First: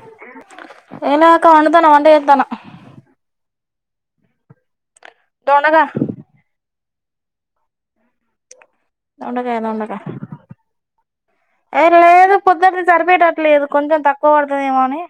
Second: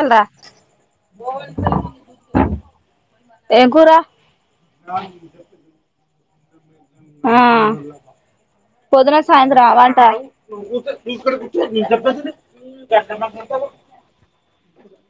Ullr. ఏలేక వండుతాను వంట చేస్తాను ఏంకురా. దొండగా ఆహ్. పొద్దున దొండకాయ సాయంత్రం దొండకాయ అవంటారు. ఇది కొంచం తక్కువర్తదేమో అని.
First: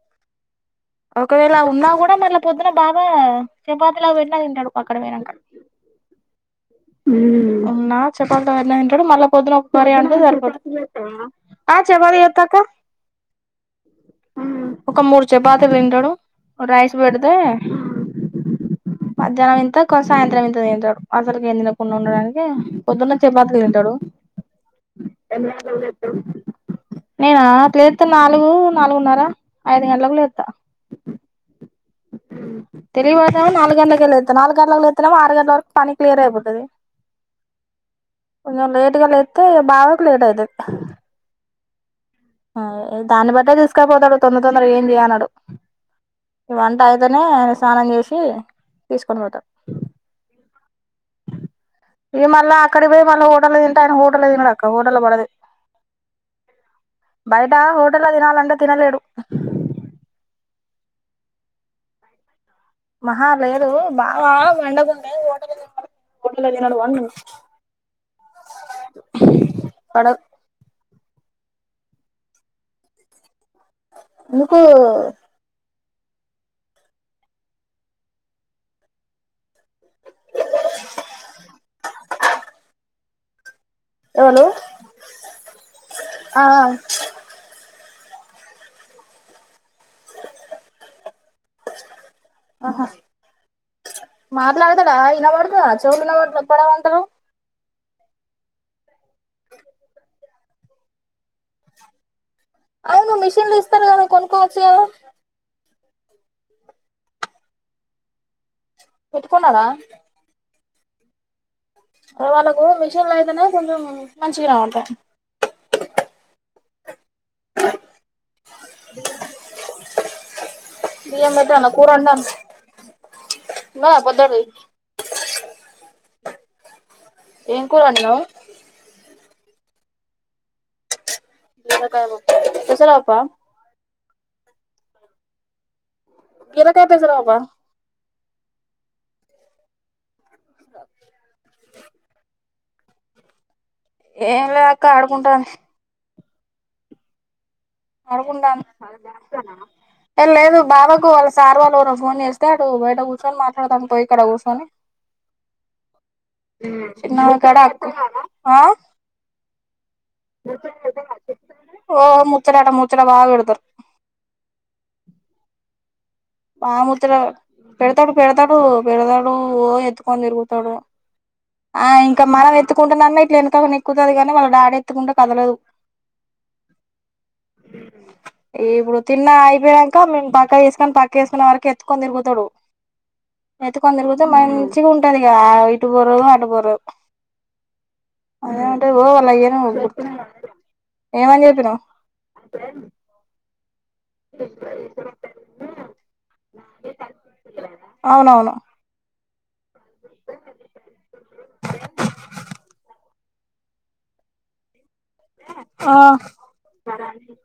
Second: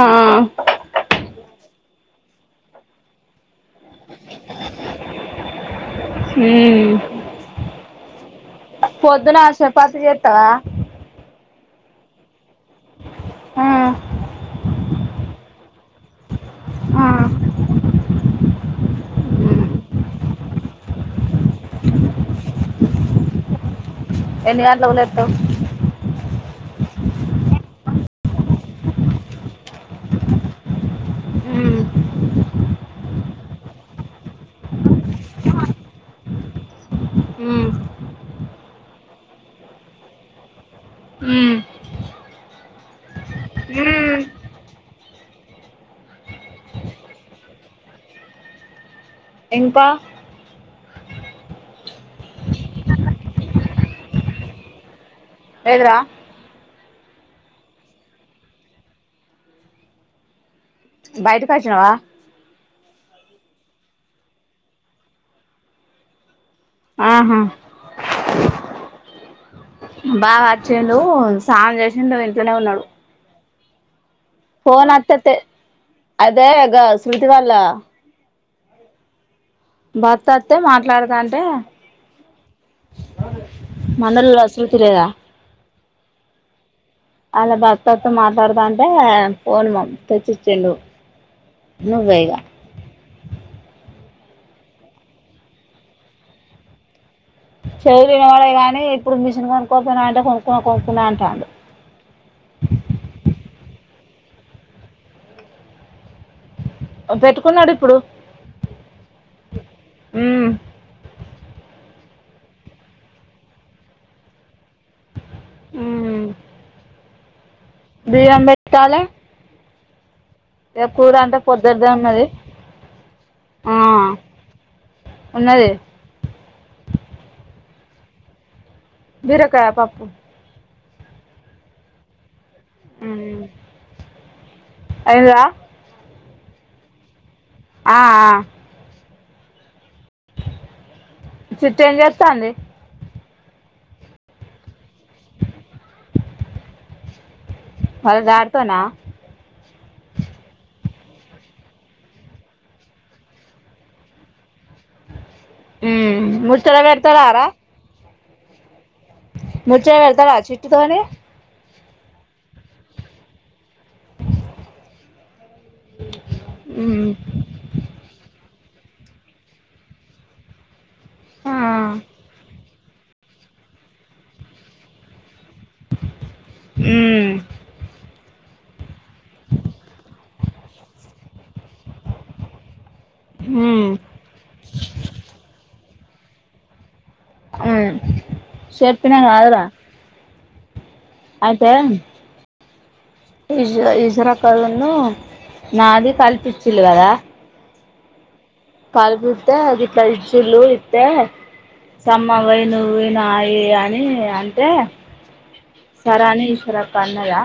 ఆహ్ ఆహ్. ఒకవేళ ఉన్నా గూడా మళ్ళా పొద్దున బాగా. చెపాతిలో పెట్టిన తింటాడు అక్కడ ఓయినంక. హ్మ్ అవునా చెపాతిలో పెట్టిన తింటాడు మళ్ళా పొద్దున ఒక కరీ చపాతి అంటాడు చేత్తవా సరిపోతది ఆహ్. చపాతి ఏతక్క ఆ ఒక మూడు చపాతిలు తింటాడు. రైస్ ఆ పెడితే మధ్యాహ్నం ఇంత కొ సాయంత్రం ఇంత తింటాడు అసలు. ఏం తినకుండా ఉండడానికే పొద్దున్న చపాతిలు తింటాడు. ఎన్ని గంటలకు లేత్తవ్ నేనా. లేత్త నాలుగు నాలుగున్నర ఐదు గంటలకు లేత్త. ఊమ్. తినిపోతడేమో నాలుగు గంటలకె లేత్త నాలుగు గంటలకు లేతేమో ఆరు గంటల వరకు పని క్లియర్ అయిపోతది. హ్మ్ నేను లేట్గా లేతే బావకు లేట్ ఐతది. ఆహ్ దాని బట్టే దీస్కపోతాడు తొందర తొందరేం చేయి అనడు. వంట అయితేనే స్నానం జేషి. తీస్కొనివొతడు. ఇంకా ఇగ మళ్ళా అక్కడికీ పోయి మళ్ళ హోటల్ తింట అని హోటల్ల తినడు అక్క హోటల్ల బడది. ఏదిరా. బయట హోటల్ల తినాలంటే తినలేడు. బయటికోచ్చినవా. ఆహ్ లేదు బావా వండుకుంటే హోటల్ల తింట. లలొ తినడు వన్. ఆహా పడదు బావ అచ్చిండు. స్నానం జేశిండొ ఇంట్లానే ఉండాడు. నీకు. అదే ఆగ శృతి వాల. భర్త వత్తే మాట్లాడుతుంటే. మండల్ ఎవలు రసూల్ పూరేగ ఆ వాళ్ల భర్తది. తను మాట్లాడతాంటే ఫోన్ మాట్. తెచ్చిచిండు నువ్వే ఇగ. మాట్లాడతాడా ఇనబడతదా చెవులు వినవడతలే అంటారు. చెవులినవడై గాని ఇప్పుడు మిషన్ కొనుక్కోపోనా అంటే కొనుక్కు కొనుక్కున్నా అంటాడు. అవును మిషన్లు ఇస్తారు కదా కొనుకోవచ్చు గద. ఆహ్ పెట్టుకున్నడు ఇప్పుడు. పెట్కుమనా. మ్మ్ వాళ్ళకు మిషన్లు అయితేనే కొంచెం మంచిగ అంటా. ఊమ్. బియ్యం పెట్టాలే. ఇగ కూర బియ్యం అంటే పెట్టాన కూర పొద్దుటిదే ఉన్నది వండన్. ఆ ఉంది కదా పొద్దడిది ఉన్నది ఏం. కూర వండినవ్. బీరకాయ పప్పు. పెసరపప్పా. మ్మ్ అయిందా ఇలకాయ తీసుర బా ఆ చిట్టి ఏం చెత్తాంది? ఏం లేదక్క ఆడుకుంటా వాళ్ళ ఆడుకుంటా డాడీతోనా ఏ లేదు బావకు వాళ్ళ సార్ వాళ్ళు ఎవరో ఫోన్ చేస్తే, అటు బయట కూచొని మాట్లాడతాండు పోయి కాడ కుసోని మ్మ్ ముచ్చట పెడతాడారా నాకడ హాక్ ఆ ముచ్చట్ పెడ్తాడ చిట్టి తోని ఓ ముచ్చటట ముచ్చట బా పెడతర్ ఆ మ్మ్ ముచ్చట పెడతడు పెడతడు పెడతడు ఓ ఎత్తుకొని తిరుగుతడు ఆ ఇంక మనం ఎత్తుకుంటున్నన్న ఇట్ల ఎనక నిక్కుతది కాని, వాళ్ళ డాడీ ఎత్తుకుంటే కదలదు. ఊ ఈ ఇప్పుడు తిన్నా అయిపోయాక మేం పక్క తీసుకొని, పక్క వేసుకునే వరకు ఎత్తుకొని తిరుగుతడు. హ్మ్ ఎత్తుకొని తిరిగితే మంచిగ ఉంటది ఇగా, ఇటు బొరవ్ అటు బొరవ్. హ్మ్ అదే అంటే ఓ చెప్పినా లేయను కాదురా ఏమని చెప్పినవ్? ఈశ్ ఈశ్వరక్కళ్లను నాది కల్పి ఇచ్చిళ్లు కదా అవునవును కల్పి ఇత్తే అది ఇట్ల ఇచ్చిళ్లు ఇత్తే సమ్మవై నువ్ ఉన్నాయి అని అంటే ఆ సరే అని ఇసరక్క అన్నదా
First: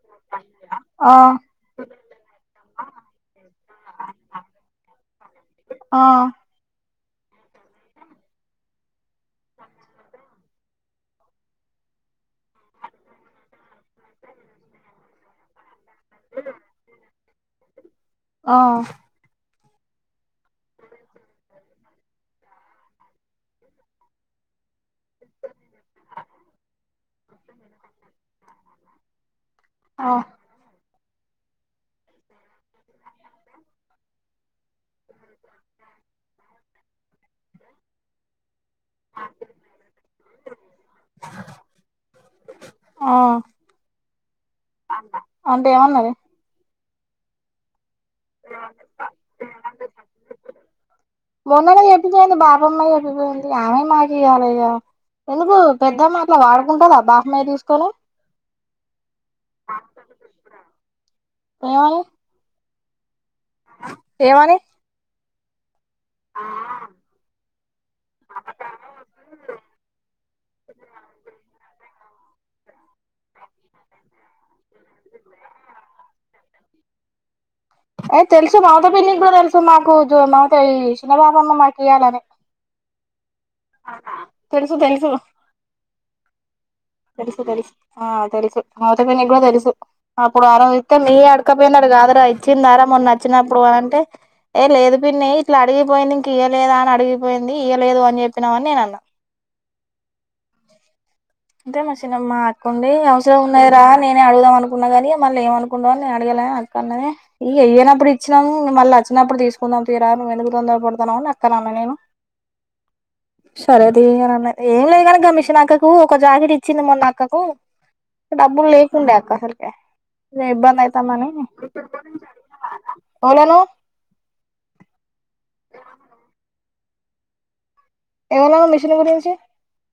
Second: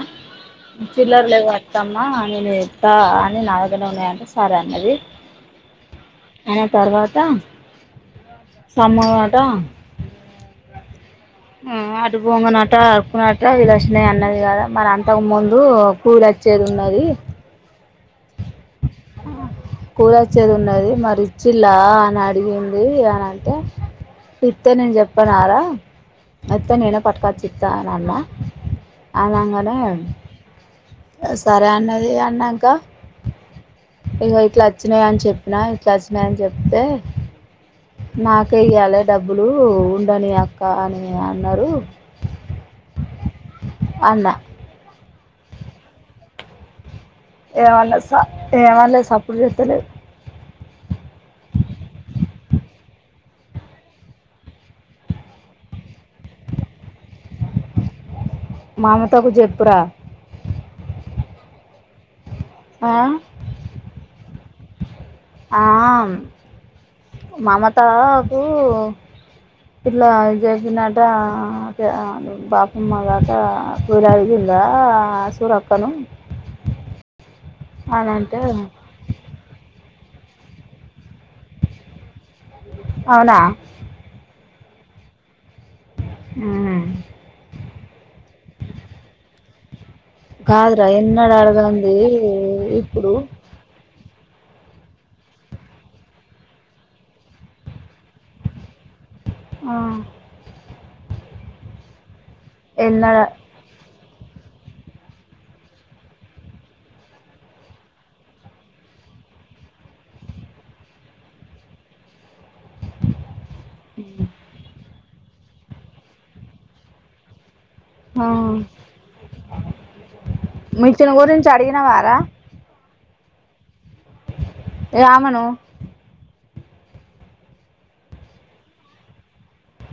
ఆ చిల్లర్లేదు అత్తమ్మ నేను ఇత్త అని, నా దగ్గరనే ఉన్నాయంటే సరే అన్నది. ఆ అని తర్వాత సమ్మగటా ఉ అటు పొంగనే అటా అడుకున్నట్ట వీళ్ళ షిన్ననది కదా మరంటవ్ ముందు కూల్ వచ్చేది ఉన్నది ఆ కూలి వచ్చేది ఉన్నది, మరి ఇచ్చిలా అని అడిగింది అనంటే ఇత్తే నేన్ చెప్పనారా వత్తే నేనే పట్టుకొచ్చి ఇత్తా అనన్నా లా ఆ సరే అన్నది అన్నంక ఇగ ఇట్ల అచ్చినాయ అని చెప్పినా, ఇట్ల అచ్చినాయని చెప్తే నాక్ కె ఇయ్యాలే డబ్బులు, ఉండని అక్క అని అన్నరు ఆ అన్న అంటే ఏమన్నది? ఏమన్లే స ఏమన్లే సప్పిడి చేత్తలే మొన్ననే చెప్పిపోయింది. బాబమ్మ చెప్పిపోయింది. అమే మాకియాల ఇగ. ఎందుకు పెద్దమ్మ అట్ల వాడుకుంటదా, బాహమే తీసుకోలే? మామతకు చెప్పురా ఏమని ఆ ఏమని ఆ మమత కు ఇట్లా చేసిందంట ఆ ఆ బాపమ్మ దాటా కూలి అడిగిందా సూరత్తను [inaudible] ఏ తెలుసు మమత పిన్ని కూడ తెలుసు, మాకు జో మాకై చిన్న బాబన్న మాకు ఇయ్యాలని. అవునా తెలుసు తెలుసు ఉమ్ తెలుసు తెలుసు ఆ తెలుసు మమత పిన్నికి కూడా తెలుసు అప్పుడు అర కాదురా లీటర్ నెయ్యి ఎన్నడు అడుక్క పోయిందట అడగంది కాదురా ఇచ్చిందార మొన్న ఇప్పుడు వచ్చినప్పుడు అంటే ఏ లేదు పిన్ని ఇట్లా అడిగిపోయింది. ఇంక ఇయ్యా లేదా అని అడిగిపోయింది. ఇయ్యలేదు అని చెప్పినామని నేను అన్నా ఉమ్ అంతే మా చిన్నమ్మ అక్క ఉండి ఎన్నడ అవసరం ఉన్నాయరా నేను నేను అడుగుదాం అనుకున్నా కాని మళ్ళీ ఏమ అనుకుంటదో నే అడగలే అక్క అన్నది ఇ ఎయ్యనప్పుడు ఇచ్చినాము మల్ల వచ్చి నప్పుడు తీసుకుందాం తీరా నువు ఎందుకు తొందర పడుతున్నావ్ అని అక్కని అన్నా నేను సరే తీ ఇగ నన్న ఏం లేదు కాని ఆ మిషన్ అక్క కు ఒక జాకెట్ ఇచ్చింది మొన్న అక్కకు ఆ. డబ్బులు లేకుండే అక్క అసలికే ఇబ్బంది మిషన్ అయితాందని గురించి అడిగినవారా వోళ్లను రామను ఏమన్నావ్ మిషన్ గురించి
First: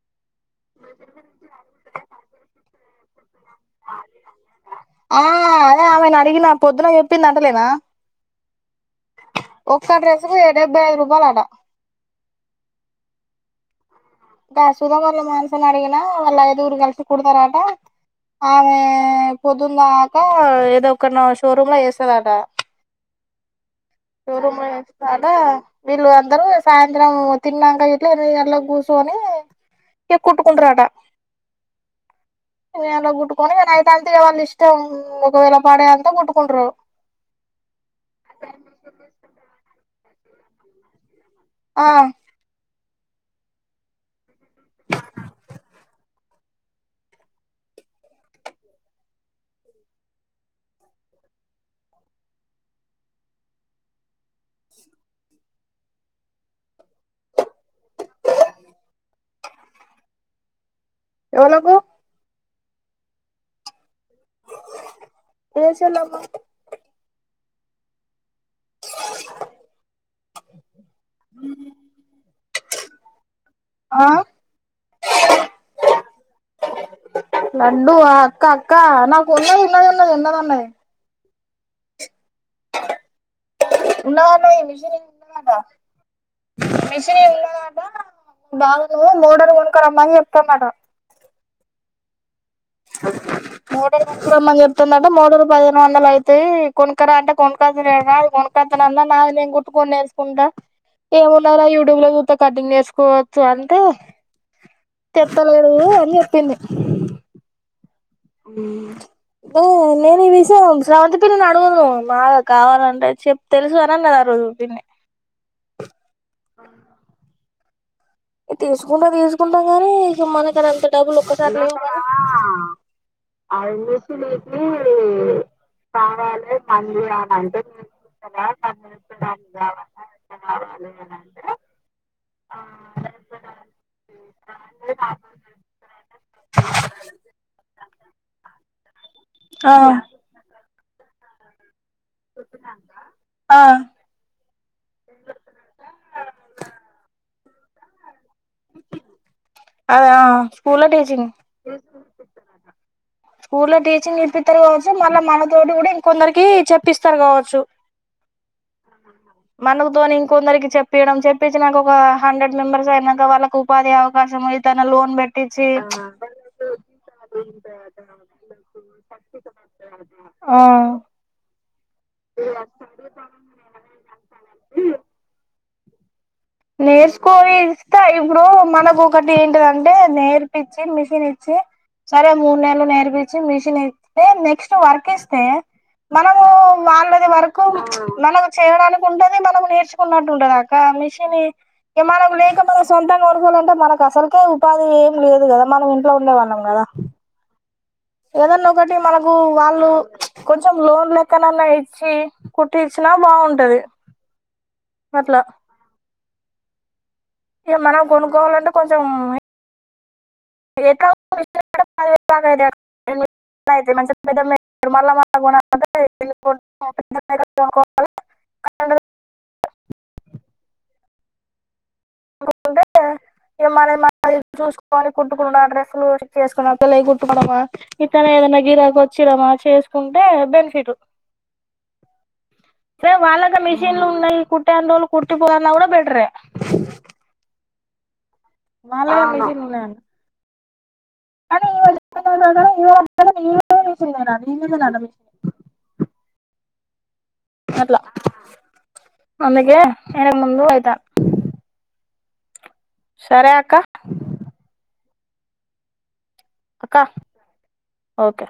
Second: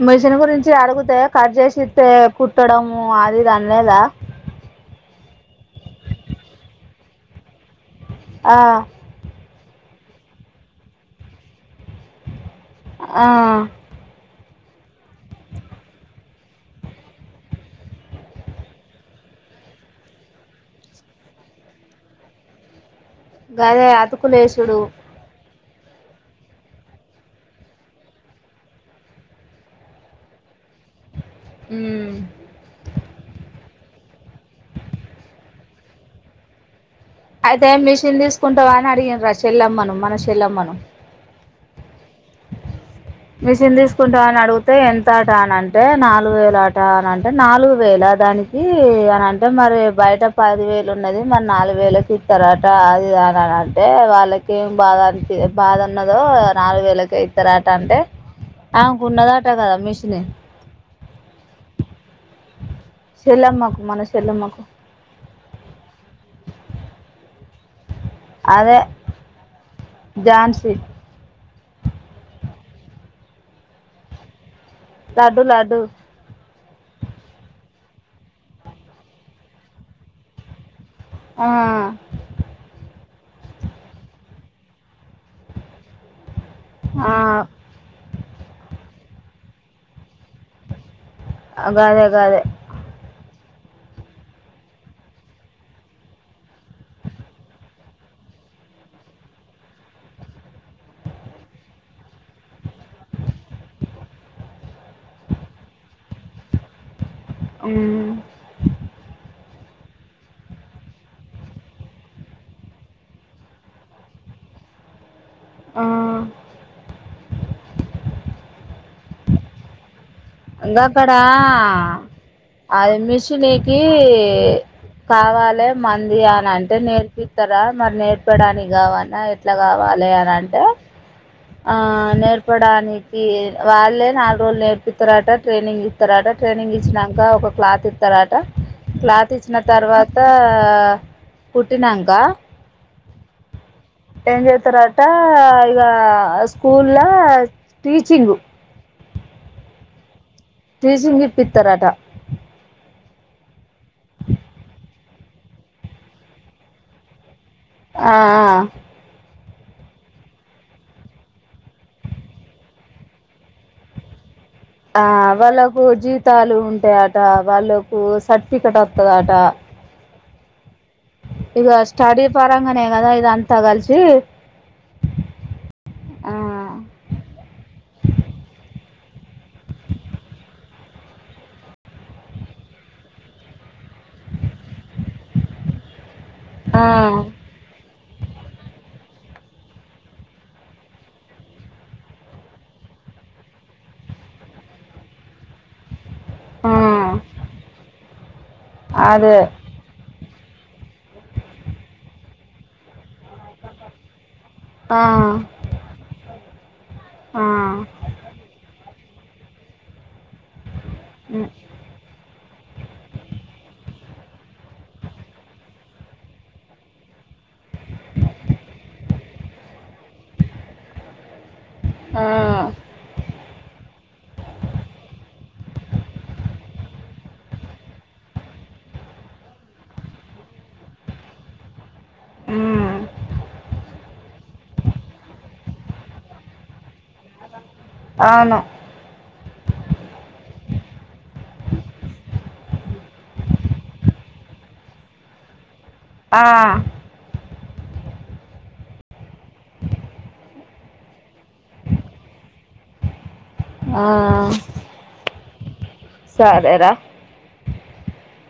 మిషన్ గురించి అడుగుతే కట్ చేసిస్తే కుట్టడము అది ఇది అనలేదా ఆ అదే ఆమెను అడిగిన పొద్దున చెప్పింది అంటలేనా ఆ ఒక్క డ్రెస్సు కు డెబ్బై ఐదు రూపాయలు అట ఆ దా సుదా వాళ్ళ మానసని అడిగినా వాళ్ళ ఐదుగురు కలిసి కుడతారట ఆమె పొద్దుందాక ఏదో ఒక న షోరూమ్ లో చేస్తదట గదే షో రూమ్ లో అతుకులేసుడు చేస్తాదట వీళ్ళు అందరు సాయంత్రం తిన్నాక ఇట్ల ఎనిమిది గంటలకి కూస్ ర్చొని ఇగ కుట్టుకుంటారట ఉమ్. ఎనిమిది గంటలకి కుట్టుకొని ఇగ నైట్ అంతే వాళ్ళు ఇష్టం ఒకవేళ పడే అంతా కొట్టుకుంటారు. అయితే మిషన్ తీసుకుంటావా అని అడిగిన్ రా చెల్లమ్మను మన చెల్లమ్మను ఆ మిషన్ తీసుకుంటావా అని అడిగితే ఎంతట అని అంటే నా లుగు వేల అట అంటే నాలుగు వేల దానికి అనంటే మరి బయట పదివేలు ఉన్నది మరి నాలుగు వేళ్లకి ఇస్తారట అదిదని అని అంటే వాళ్ళకేం బాధ ఏం బాధ ఉన్న దో నాలుగు వేలకే ఇత్తరట అంటే ఆమేకి ఉన్నదట కదా మిషని ఎవలకు చెల్లెమ్మకు మన చెల్లమ్మకు ఏ చెల్లెమ్మ అదే జాన్సీ ఆ లడ్డు లడ్డు లడ్డు ఆ అక్క అక్క నాకు ఉన్నది ఉన్నది ఉన్నది ఉన్నది అన్నది ఆ ఉన్నవన్నీ మీషిని కుడతానవా ఆ, మిషని ఉన్నదట బావ ను మోటర్ కొనుక్కరమ్మను చెప్ ఆ గదే గదే [inaudible] మోటర్ కొనుక్కరమ్మని చెప్తుందంట మోటర్ పదిహేను వందలు అయితాయి కొనుక్కరా అంటే కొనుక్కచుడేన కొన్నుక్క అత్తేనన్న నాది నేను కుట్టుకొని నేర్చుకుంట ఏమున్నది రా యూట్యూబ్ లో చూత్తే కటింగ్ నేర్చుకోవచ్చు అంటే తెత్తలేడు అని చెప్పింది ఉమ్ ఉమ్ దో నేను ఈ విషయం స్రవంతి పిన్నిని అడుగుదును నా కావాలంటే చెప్ తెలుసు అనన్నది ఆరో జు పిన్ని ఆ ఇగ తీసుకుంట తీసుకుంటాం గానీ ఇక మనకడ ఇంకా అంత అక్కడ డబ్బులు ఒక్కసారి లేవు కదా అది మిషనీకి కావాలే మంది అని అంటే నేర్పిత్తారా మరి నేర్పడానికి కావన్న ఎట్లా కావాలే అని అంటే ఆ నేర్పడానికి వాళ్ళే నాలుగు రోజులు నే తర్వాత ట్రైనింగ్ ఇస్తారట ట్రైనింగ్ ఇచ్చినంక ఒక క్లాత్ ఇస్తారట క్లాత్ ఇచ్చిన ఆ తర్వాత కుట్టినంకా ఆ ఏం చేత్తారట ఇగ స్కూల్లా టీచింగు ఆ స్కూల్లో టీచింగ్ స్కూల్లో టీచింగ్ నేర్పిత్తారు కావచ్చు మళ్ళ మనతోటి కూడా ఇంకొందరికి చెప్పిస్తారు కావ ఆ... మనకు తోని ఇంకొందరికి చెప్పియడం చెప్పించినంకా ఒక హండ్రెడ్ మెంబర్స్ అయినంక వాళ్ళకి ఉపాధి అవకాశం ఏదైనా ఆ లోన్ పెట్టించి వాళ్లకు జీతాలు ఉంటాయట వాళ్లు కు సర్టిఫికెట్ అత్తదంట ఆ ఇగ స్టడీ పరంగానే కదా ఇదంతా కలిపి నేర్స్‌కొని ఇస్తే ఇప్పుడు మన కు ఒకటి ఏంటిదంటే నేర్పిచ్చి మిషిన్ ఇచ్చి సరే మూడునెలు నేర్పిచి మిషన్ ఇస్తే నెక్స్ట్ వర్క్ ఇస్తే మనము ఆ వాళ్లది వర్కు మనము చేయడానికి ఉంటది మనము నేర్చుకున్నట్టు ఉంటది అక్క మిష ని మనం లేకపోతే సొంతంగా కొనుక్కోవాలంటే మనకు అసలుకే ఉపాధి ఏం లేదు కదా మనం ఇంట్లో ఉండేవాళ్ళం ఆ కదా ఏదన్నా ఒకటి మనకు అదే వాళ్ళు కొంచెం లోన్ లెక్కనన్నా ఇచ్చి కుట్టి ఇచ్చినా బాగుంటది ఆ అట్లా ఆ ఇక మనం కొనుక్కోవాలంటే కొంచెం [inaudible] [unintelligible] ఆ [unintelligible] కుండా డ్రస్లు చెక్ చేసుకుని ఒకవేళ అయి కుట్టుకోడమా ఇత ఏదైనా గిరాకీ వచ్చిడమా చేసుకుంటే బెన్ఫిట్ మ్మ్ పే వాళ్ళక్క మిషన్లు ఉన్నాయి కు ట్టే అన్ని రోజులు కుట్టిపోదు అన్నకూడా బెటరే అవును అవును [unintelligible] [unintelligible] ఆ అట్లా అందుకే నేనే ముందు పోతా సరే అ ఆ సరేరా అక్క ఓకే